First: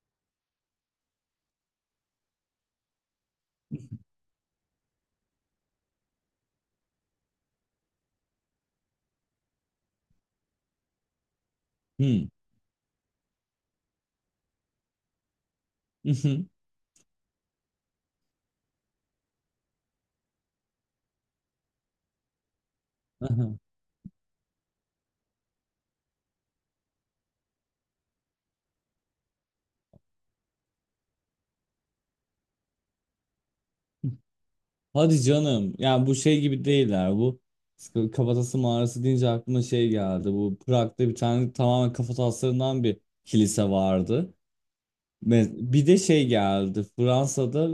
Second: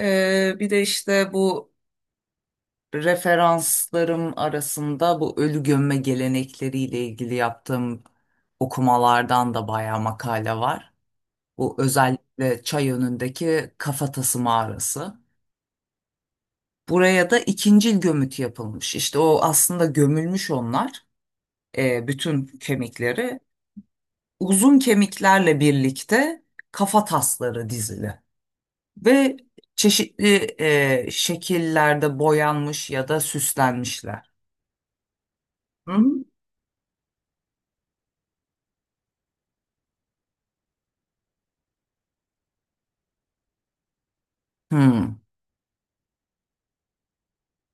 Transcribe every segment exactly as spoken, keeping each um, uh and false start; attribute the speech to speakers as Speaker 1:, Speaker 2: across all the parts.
Speaker 1: Ee, bir de işte bu referanslarım arasında bu ölü gömme gelenekleriyle ilgili yaptığım okumalardan da bayağı makale var. Bu
Speaker 2: Hmm.
Speaker 1: özellikle çay önündeki kafatası mağarası.
Speaker 2: Mhm.
Speaker 1: Buraya da ikincil gömüt yapılmış. İşte o aslında gömülmüş onlar, e, bütün kemikleri.
Speaker 2: Aha.
Speaker 1: Uzun kemiklerle birlikte kafa tasları dizili. Ve çeşitli e, şekillerde boyanmış ya da süslenmişler.
Speaker 2: Hadi canım! Yani bu
Speaker 1: Hı?
Speaker 2: şey gibi değiller bu. Sıkı- Kafatası mağarası deyince aklıma şey geldi. Bu Prag'da bir tane tamamen kafataslarından bir kilise vardı.
Speaker 1: Hı.
Speaker 2: Me- Bir de şey geldi. Fransa'da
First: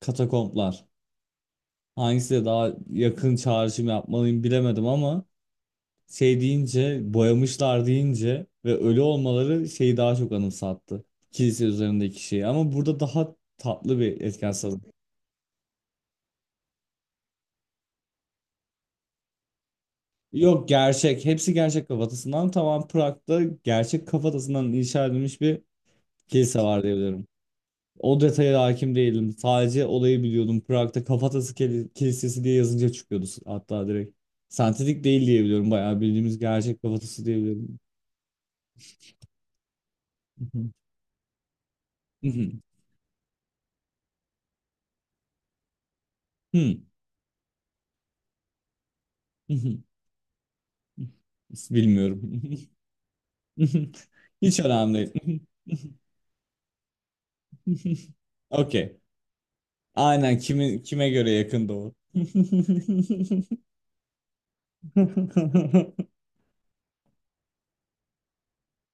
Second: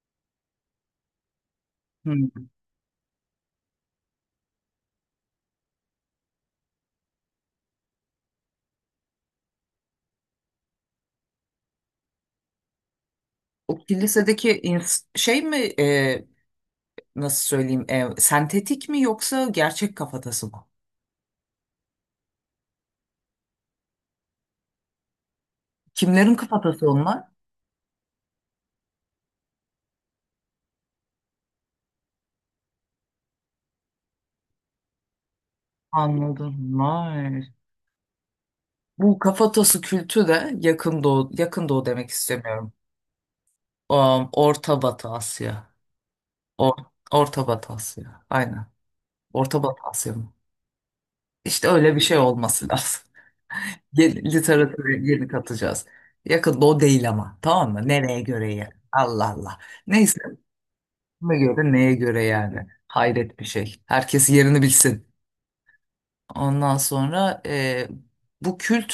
Speaker 2: katakomplar.
Speaker 1: Hı.
Speaker 2: Hangisiyle daha yakın çağrışım yapmalıyım bilemedim ama şey deyince, boyamışlar deyince ve ölü olmaları şeyi daha çok anımsattı. Kilise üzerindeki şeyi. Ama burada daha
Speaker 1: O
Speaker 2: tatlı bir etken.
Speaker 1: kilisedeki ins- şey mi, e, nasıl söyleyeyim, e, sentetik mi yoksa gerçek kafatası mı?
Speaker 2: Yok, gerçek. Hepsi gerçek kafatasından. Tamam, Prag'da gerçek kafatasından inşa edilmiş bir
Speaker 1: Kimlerin
Speaker 2: kilise var
Speaker 1: kafatası onlar?
Speaker 2: diyebilirim. O detaya da hakim değilim. Sadece olayı biliyordum. Prag'da kafatası keli- kilisesi diye yazınca çıkıyordu hatta direkt. Sentetik değil diyebiliyorum. Bayağı bildiğimiz
Speaker 1: Anladım.
Speaker 2: gerçek kafatası
Speaker 1: Vay.
Speaker 2: diyebilirim.
Speaker 1: Bu kafatası kültü de yakın doğu, yakın doğu demek istemiyorum. Um, Orta Batı Asya. Or, Orta Batı Asya. Aynen. Orta Batı Asya mı? İşte öyle bir şey
Speaker 2: Bilmiyorum.
Speaker 1: olması lazım. Yeni,
Speaker 2: Hiç
Speaker 1: literatüre
Speaker 2: önemli
Speaker 1: yeni
Speaker 2: değil.
Speaker 1: katacağız. Yakın doğu değil ama. Tamam mı? Nereye göre ya?
Speaker 2: Okey.
Speaker 1: Allah Allah. Neyse.
Speaker 2: Aynen, kime, kime göre
Speaker 1: Kime göre
Speaker 2: yakında
Speaker 1: neye
Speaker 2: o.
Speaker 1: göre yani? Hayret bir şey. Herkes yerini bilsin. Ondan sonra e, bu kült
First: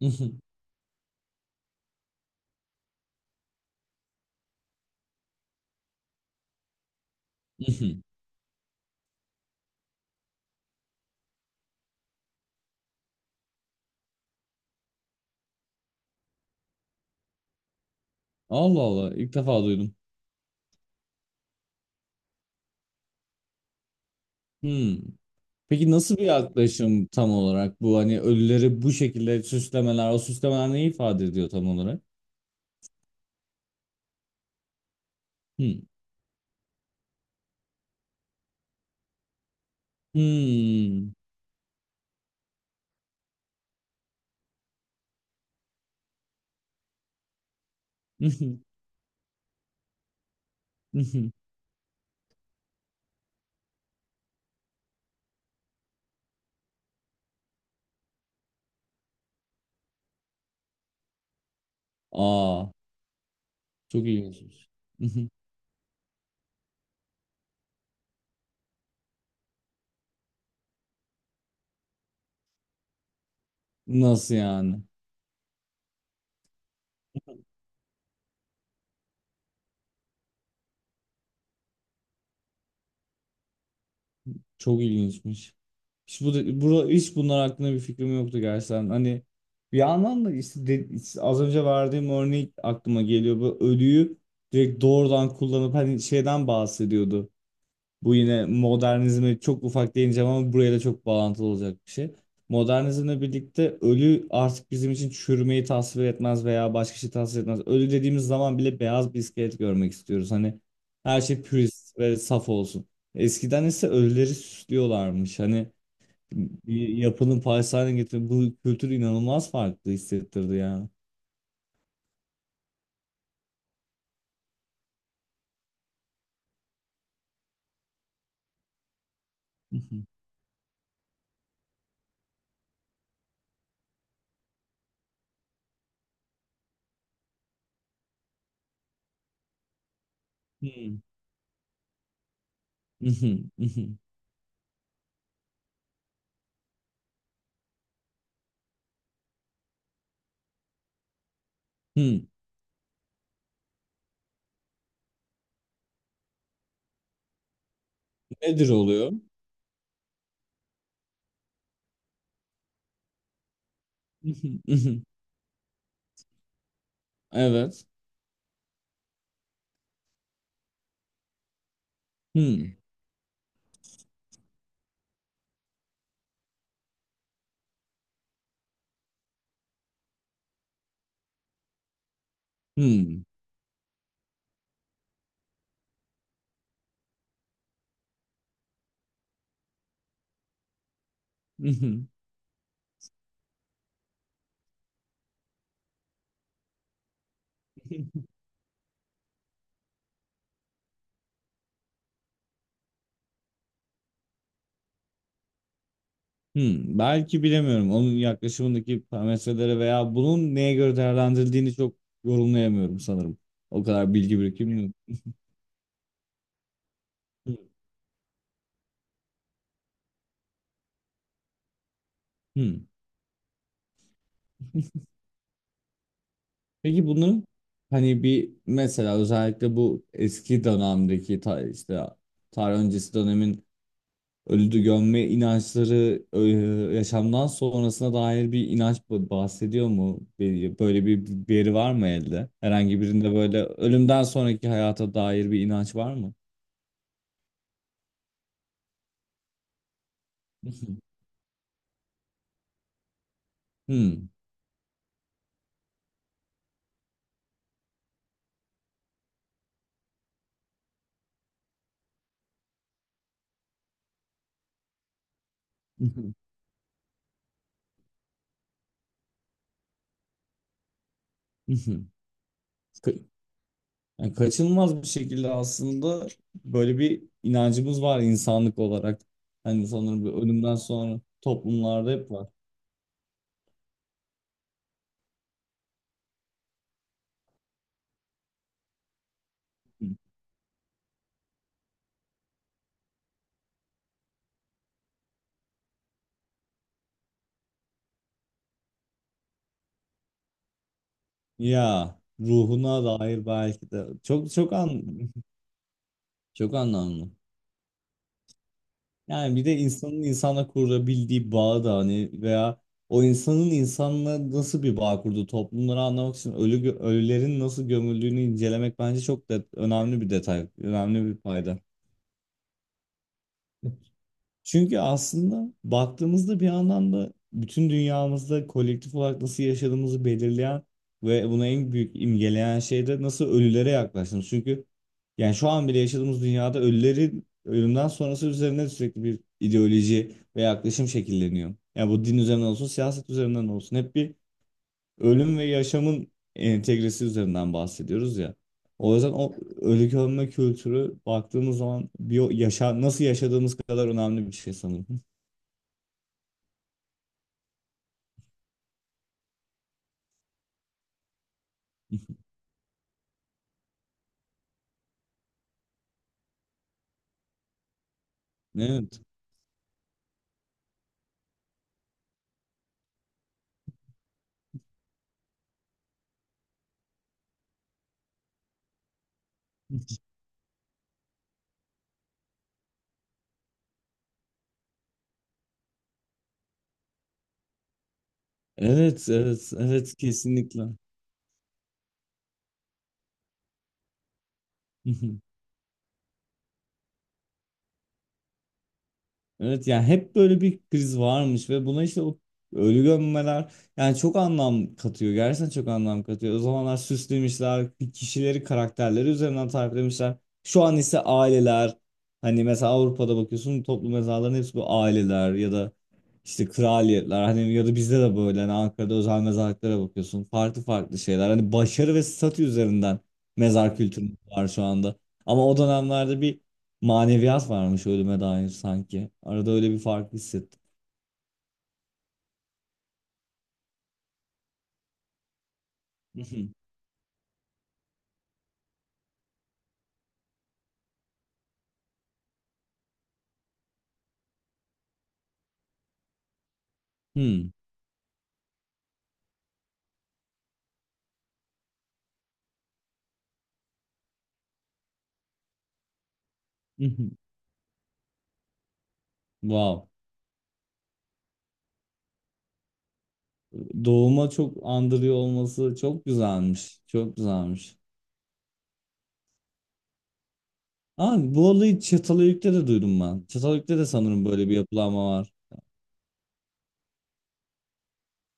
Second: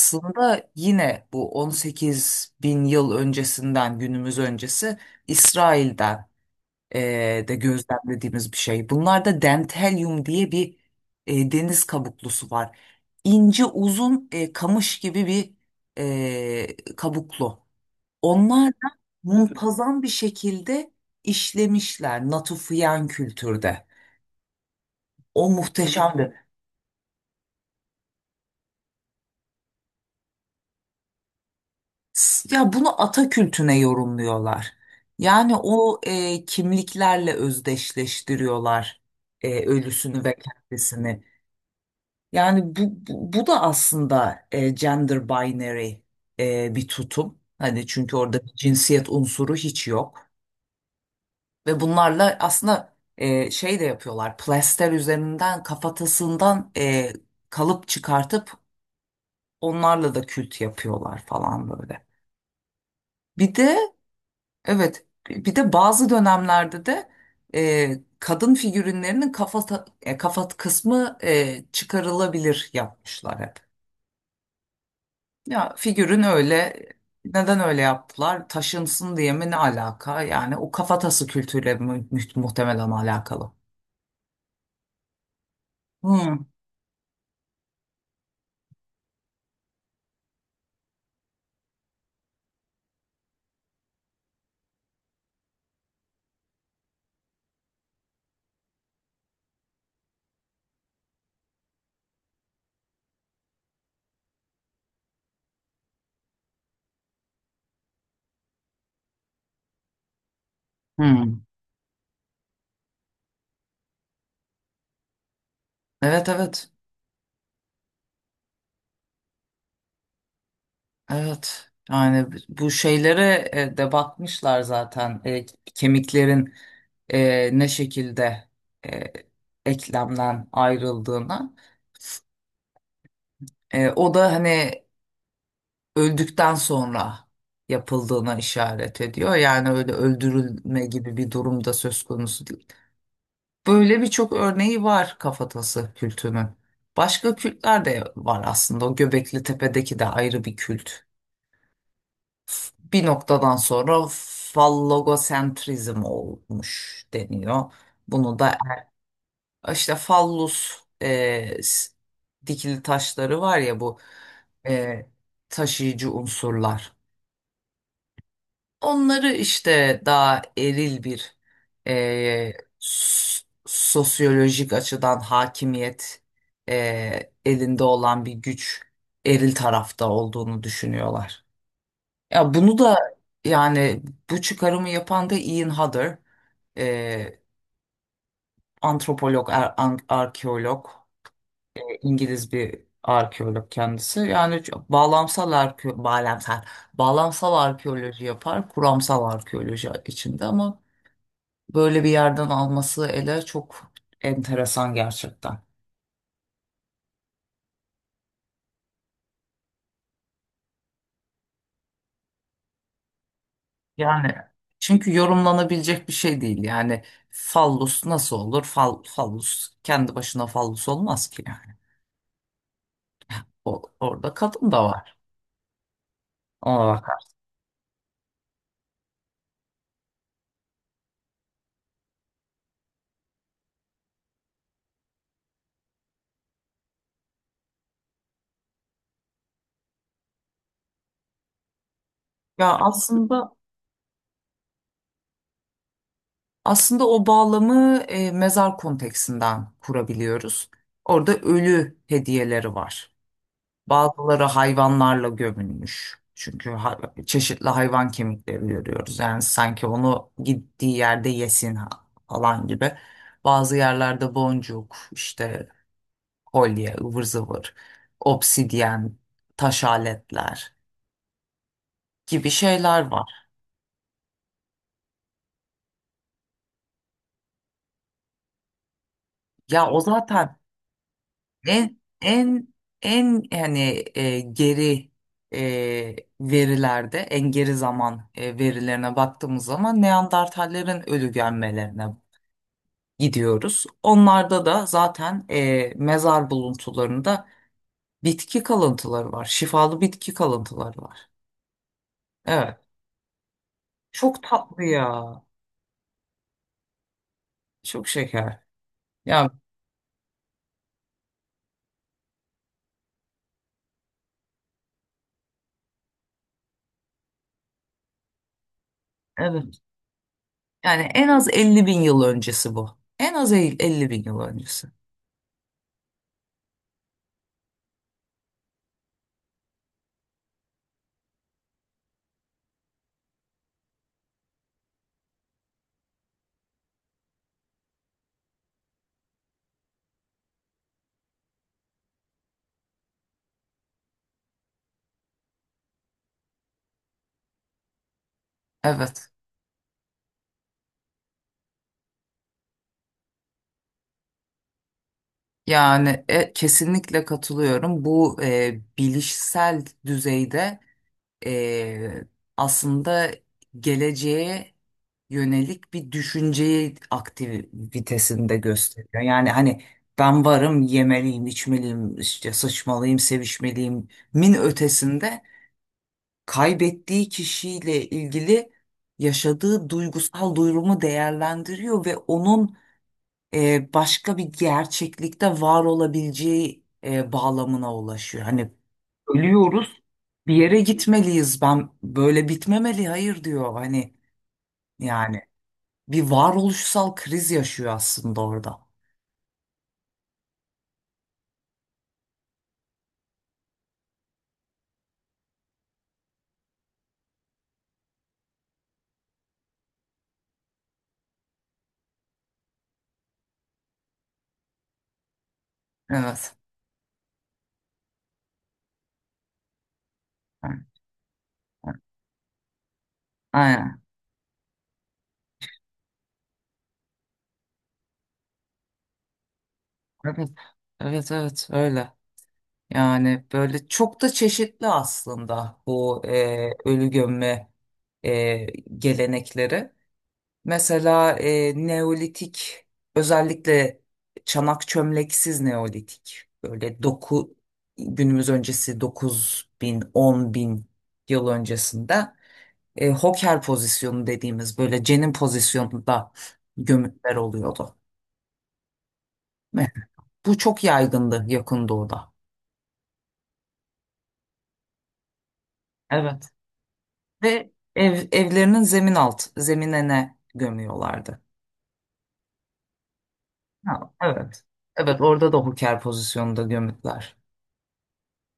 Speaker 1: yine bu on sekiz bin yıl öncesinden günümüz öncesi İsrail'den e, de
Speaker 2: Mhm.
Speaker 1: gözlemlediğimiz bir şey. Bunlarda dentelyum diye bir e, deniz kabuklusu var. İnce uzun, e, kamış gibi bir e, kabuklu. Onlar
Speaker 2: Allah
Speaker 1: da
Speaker 2: Allah, ilk defa duydum.
Speaker 1: muntazam bir şekilde işlemişler Natufian kültürde.
Speaker 2: Hmm.
Speaker 1: O
Speaker 2: Peki nasıl bir
Speaker 1: muhteşemdi.
Speaker 2: yaklaşım tam olarak bu, hani ölüleri bu şekilde süslemeler, o süslemeler ne ifade ediyor tam olarak?
Speaker 1: S- Ya bunu ata kültüne yorumluyorlar. Yani
Speaker 2: Hmm.
Speaker 1: o e, kimliklerle özdeşleştiriyorlar, e, ölüsünü ve
Speaker 2: Hmm.
Speaker 1: kendisini. Yani bu, bu, bu da aslında e, gender binary, e, bir tutum. Hani çünkü orada bir
Speaker 2: Mhm.
Speaker 1: cinsiyet unsuru hiç yok.
Speaker 2: Mhm.
Speaker 1: Ve bunlarla aslında e, şey de yapıyorlar. Plaster üzerinden kafatasından e, kalıp çıkartıp onlarla da kült yapıyorlar falan böyle.
Speaker 2: Aa,
Speaker 1: Bir de,
Speaker 2: çok ilginçmiş.
Speaker 1: evet,
Speaker 2: Mhm.
Speaker 1: bir de bazı dönemlerde de e, kadın figürinlerinin kafa kafa kısmı e, çıkarılabilir yapmışlar hep.
Speaker 2: Nasıl yani?
Speaker 1: Ya figürün öyle, neden öyle yaptılar? Taşınsın diye mi, ne alaka? Yani o kafatası kültürüyle mu- muhtemelen alakalı.
Speaker 2: Çok ilginçmiş. Hiç, bu,
Speaker 1: Hmm.
Speaker 2: bu, hiç bunlar hakkında bir fikrim yoktu gerçekten. Hani bir yandan da işte de- az önce verdiğim örnek aklıma geliyor. Bu ölüyü direkt doğrudan kullanıp hani şeyden bahsediyordu. Bu yine modernizme çok ufak değineceğim, ama buraya da çok bağlantılı olacak bir şey. Modernizmle birlikte ölü artık bizim için çürümeyi tasvir etmez veya başka şey tasvir etmez. Ölü dediğimiz zaman bile beyaz bir iskelet görmek istiyoruz. Hani her
Speaker 1: Hmm.
Speaker 2: şey pürist ve saf olsun. Eskiden ise ölüleri süslüyorlarmış. Hani
Speaker 1: Evet evet
Speaker 2: bir yapının parçası haline getirip, bu kültür inanılmaz farklı hissettirdi ya.
Speaker 1: evet, yani bu şeylere e, de bakmışlar zaten. E, kemiklerin e, ne şekilde e,
Speaker 2: Mhm.
Speaker 1: eklemden ayrıldığına, E, o da hani öldükten sonra yapıldığına işaret ediyor, yani öyle öldürülme gibi bir durumda söz konusu değil.
Speaker 2: Hmm. Mhm. Mhm.
Speaker 1: Böyle birçok örneği var kafatası kültünün. Başka kültler de var aslında, o Göbekli Tepe'deki de ayrı bir kült.
Speaker 2: Hmm.
Speaker 1: Bir noktadan sonra fallogosentrizm olmuş deniyor. Bunu da
Speaker 2: Nedir oluyor?
Speaker 1: işte fallus, e, s- dikili taşları var ya bu,
Speaker 2: Mhm. Mhm.
Speaker 1: e, taşıyıcı unsurlar.
Speaker 2: Evet.
Speaker 1: Onları işte daha eril bir, e,
Speaker 2: Hmm.
Speaker 1: s- sosyolojik açıdan hakimiyet e, elinde olan bir güç, eril tarafta olduğunu düşünüyorlar. Ya bunu da,
Speaker 2: Hmm.
Speaker 1: yani bu çıkarımı yapan da Ian Hodder, e, antropolog, ar- an- arkeolog,
Speaker 2: Hı hı.
Speaker 1: İngiliz bir arkeolog kendisi. Yani çok bağlamsal arke bağlamsal bağlamsal arkeoloji yapar, kuramsal arkeoloji içinde ama böyle bir yerden alması ele çok enteresan gerçekten.
Speaker 2: Hmm, belki bilemiyorum. Onun yaklaşımındaki parametrelere veya bunun neye göre değerlendirildiğini çok yorumlayamıyorum sanırım. O kadar
Speaker 1: Yani
Speaker 2: bilgi birikimim yok.
Speaker 1: çünkü yorumlanabilecek bir şey değil. Yani
Speaker 2: Hmm.
Speaker 1: fallus nasıl olur? Fal, fallus kendi başına fallus olmaz ki.
Speaker 2: Hmm.
Speaker 1: O- orada kadın da var. Ona bak.
Speaker 2: Peki bunun, hani bir mesela özellikle bu eski dönemdeki ta, işte tarih öncesi dönemin ölüdü gömme inançları e, yaşamdan sonrasına dair bir inanç ba- bahsediyor mu? Bir- Böyle bir veri var mı elde?
Speaker 1: Ya,
Speaker 2: Herhangi birinde
Speaker 1: aslında
Speaker 2: böyle ölümden sonraki hayata dair bir inanç var mı?
Speaker 1: aslında o bağlamı e, mezar konteksinden kurabiliyoruz. Orada ölü hediyeleri var.
Speaker 2: Hmm.
Speaker 1: Bazıları hayvanlarla gömülmüş. Çünkü hay- çeşitli hayvan kemikleri görüyoruz. Yani sanki onu gittiği yerde yesin ha- falan gibi. Bazı yerlerde boncuk, işte kolye, ıvır zıvır, obsidyen, taş aletler gibi şeyler
Speaker 2: Ka-
Speaker 1: var.
Speaker 2: yani kaçınılmaz bir şekilde aslında böyle bir inancımız var insanlık olarak. Hani
Speaker 1: Ya o
Speaker 2: sanırım bir,
Speaker 1: zaten
Speaker 2: ölümden sonra
Speaker 1: En
Speaker 2: toplumlarda hep var.
Speaker 1: en en yani e, geri e, verilerde, en geri zaman e, verilerine baktığımız zaman
Speaker 2: Hı.
Speaker 1: Neandertallerin ölü gömmelerine gidiyoruz. Onlarda da zaten e, mezar buluntularında bitki kalıntıları var. Şifalı bitki kalıntıları var.
Speaker 2: Ya
Speaker 1: Evet.
Speaker 2: ruhuna dair belki de
Speaker 1: Çok
Speaker 2: çok çok
Speaker 1: tatlı
Speaker 2: an...
Speaker 1: ya.
Speaker 2: çok anlamlı.
Speaker 1: Çok şeker. Ya
Speaker 2: Yani bir de insanın insana kurabildiği bağ da hani, veya o insanın insanla nasıl bir bağ kurduğu toplumları anlamak için ölü gö- ölülerin nasıl gömüldüğünü incelemek bence çok da
Speaker 1: evet.
Speaker 2: önemli bir detay,
Speaker 1: Yani
Speaker 2: önemli
Speaker 1: en
Speaker 2: bir
Speaker 1: az
Speaker 2: fayda.
Speaker 1: elli bin yıl öncesi bu. En az el- elli bin yıl öncesi.
Speaker 2: Çünkü aslında baktığımızda bir anlamda bütün dünyamızda kolektif olarak nasıl yaşadığımızı belirleyen ve buna en büyük imgeleyen şey de nasıl ölülere yaklaştığımız. Çünkü yani şu an bile yaşadığımız dünyada ölülerin ölümden sonrası üzerine sürekli bir ideoloji ve yaklaşım şekilleniyor. Yani bu din üzerinden olsun, siyaset üzerinden olsun. Hep bir ölüm ve yaşamın entegresi üzerinden bahsediyoruz ya. O
Speaker 1: Evet.
Speaker 2: yüzden o ölü gömme kültürü, baktığımız zaman bir yaşa, nasıl yaşadığımız kadar önemli bir şey sanırım.
Speaker 1: Yani e, kesinlikle katılıyorum. Bu e, bilişsel düzeyde, e, aslında geleceğe yönelik bir düşünceyi aktivitesinde
Speaker 2: Evet.
Speaker 1: gösteriyor. Yani hani ben varım, yemeliyim, içmeliyim, işte sıçmalıyım, sevişmeliyim min ötesinde kaybettiği kişiyle ilgili yaşadığı duygusal durumu değerlendiriyor ve onun e, başka bir gerçeklikte var olabileceği e, bağlamına ulaşıyor. Hani
Speaker 2: Evet, evet,
Speaker 1: ölüyoruz,
Speaker 2: evet,
Speaker 1: bir yere
Speaker 2: kesinlikle.
Speaker 1: gitmeliyiz. Ben böyle bitmemeli, hayır diyor. Hani yani bir varoluşsal kriz yaşıyor aslında orada.
Speaker 2: Evet, yani hep böyle bir kriz varmış ve buna işte o ölü gömmeler yani çok anlam katıyor. Gerçekten çok anlam katıyor. O zamanlar süslemişler, kişileri, karakterleri üzerinden tariflemişler. Şu an ise aileler, hani mesela Avrupa'da bakıyorsun toplu mezarların hepsi bu aileler, ya da
Speaker 1: Evet.
Speaker 2: işte kraliyetler, hani ya da bizde de böyle hani Ankara'da özel mezarlıklara bakıyorsun. Farklı farklı şeyler. Hani başarı ve statü üzerinden mezar
Speaker 1: Aynen.
Speaker 2: kültürü var şu anda. Ama o dönemlerde bir maneviyat varmış ölüme dair sanki. Arada öyle bir fark
Speaker 1: Evet.
Speaker 2: hissettim.
Speaker 1: Evet evet öyle. Yani böyle çok da çeşitli aslında bu e, ölü gömme e, gelenekleri. Mesela e, Neolitik, özellikle çanak çömleksiz Neolitik, böyle doku
Speaker 2: Hmm.
Speaker 1: günümüz öncesi dokuz bin on bin yıl öncesinde e, hoker pozisyonu dediğimiz böyle cenin pozisyonunda gömütler oluyordu. Ve
Speaker 2: Wow.
Speaker 1: bu çok yaygındı Yakın Doğu'da.
Speaker 2: Doğuma çok andırıyor olması çok
Speaker 1: Evet.
Speaker 2: güzelmiş. Çok
Speaker 1: Ve
Speaker 2: güzelmiş.
Speaker 1: ev, evlerinin zemin alt, zeminine gömüyorlardı.
Speaker 2: Aa, bu olayı Çatalhöyük'te de duydum ben. Çatalhöyük'te de
Speaker 1: Ha,
Speaker 2: sanırım
Speaker 1: evet.
Speaker 2: böyle bir
Speaker 1: Evet,
Speaker 2: yapılanma
Speaker 1: orada
Speaker 2: var.
Speaker 1: da hoker pozisyonunda gömütler.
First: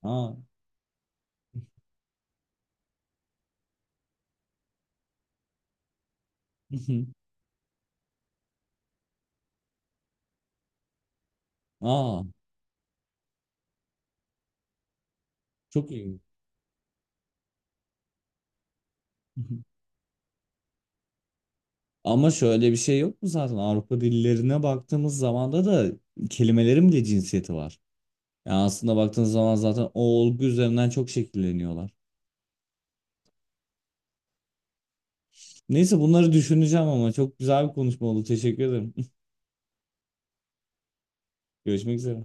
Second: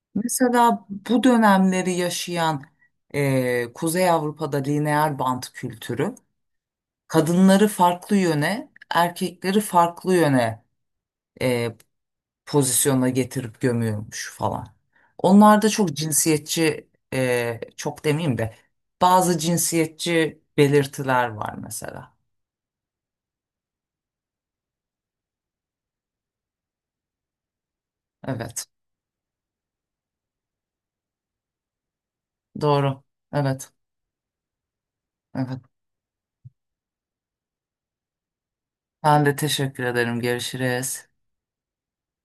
Speaker 2: Aa.
Speaker 1: Mesela bu dönemleri yaşayan, eee, Kuzey Avrupa'da lineer bant kültürü kadınları farklı yöne, erkekleri farklı yöne eee,
Speaker 2: Aa,
Speaker 1: pozisyona getirip gömüyormuş falan. Onlar da
Speaker 2: çok
Speaker 1: çok
Speaker 2: iyi.
Speaker 1: cinsiyetçi, eee, çok demeyeyim de bazı cinsiyetçi belirtiler var mesela.
Speaker 2: Ama şöyle bir şey yok mu, zaten Avrupa dillerine baktığımız zaman da da kelimelerin bile cinsiyeti var. Yani
Speaker 1: Evet,
Speaker 2: aslında baktığınız zaman zaten o olgu üzerinden çok şekilleniyorlar.
Speaker 1: doğru. Evet, evet.
Speaker 2: Neyse, bunları düşüneceğim, ama çok güzel bir konuşma oldu. Teşekkür ederim.
Speaker 1: Ben de teşekkür ederim. Görüşürüz.
Speaker 2: Görüşmek üzere.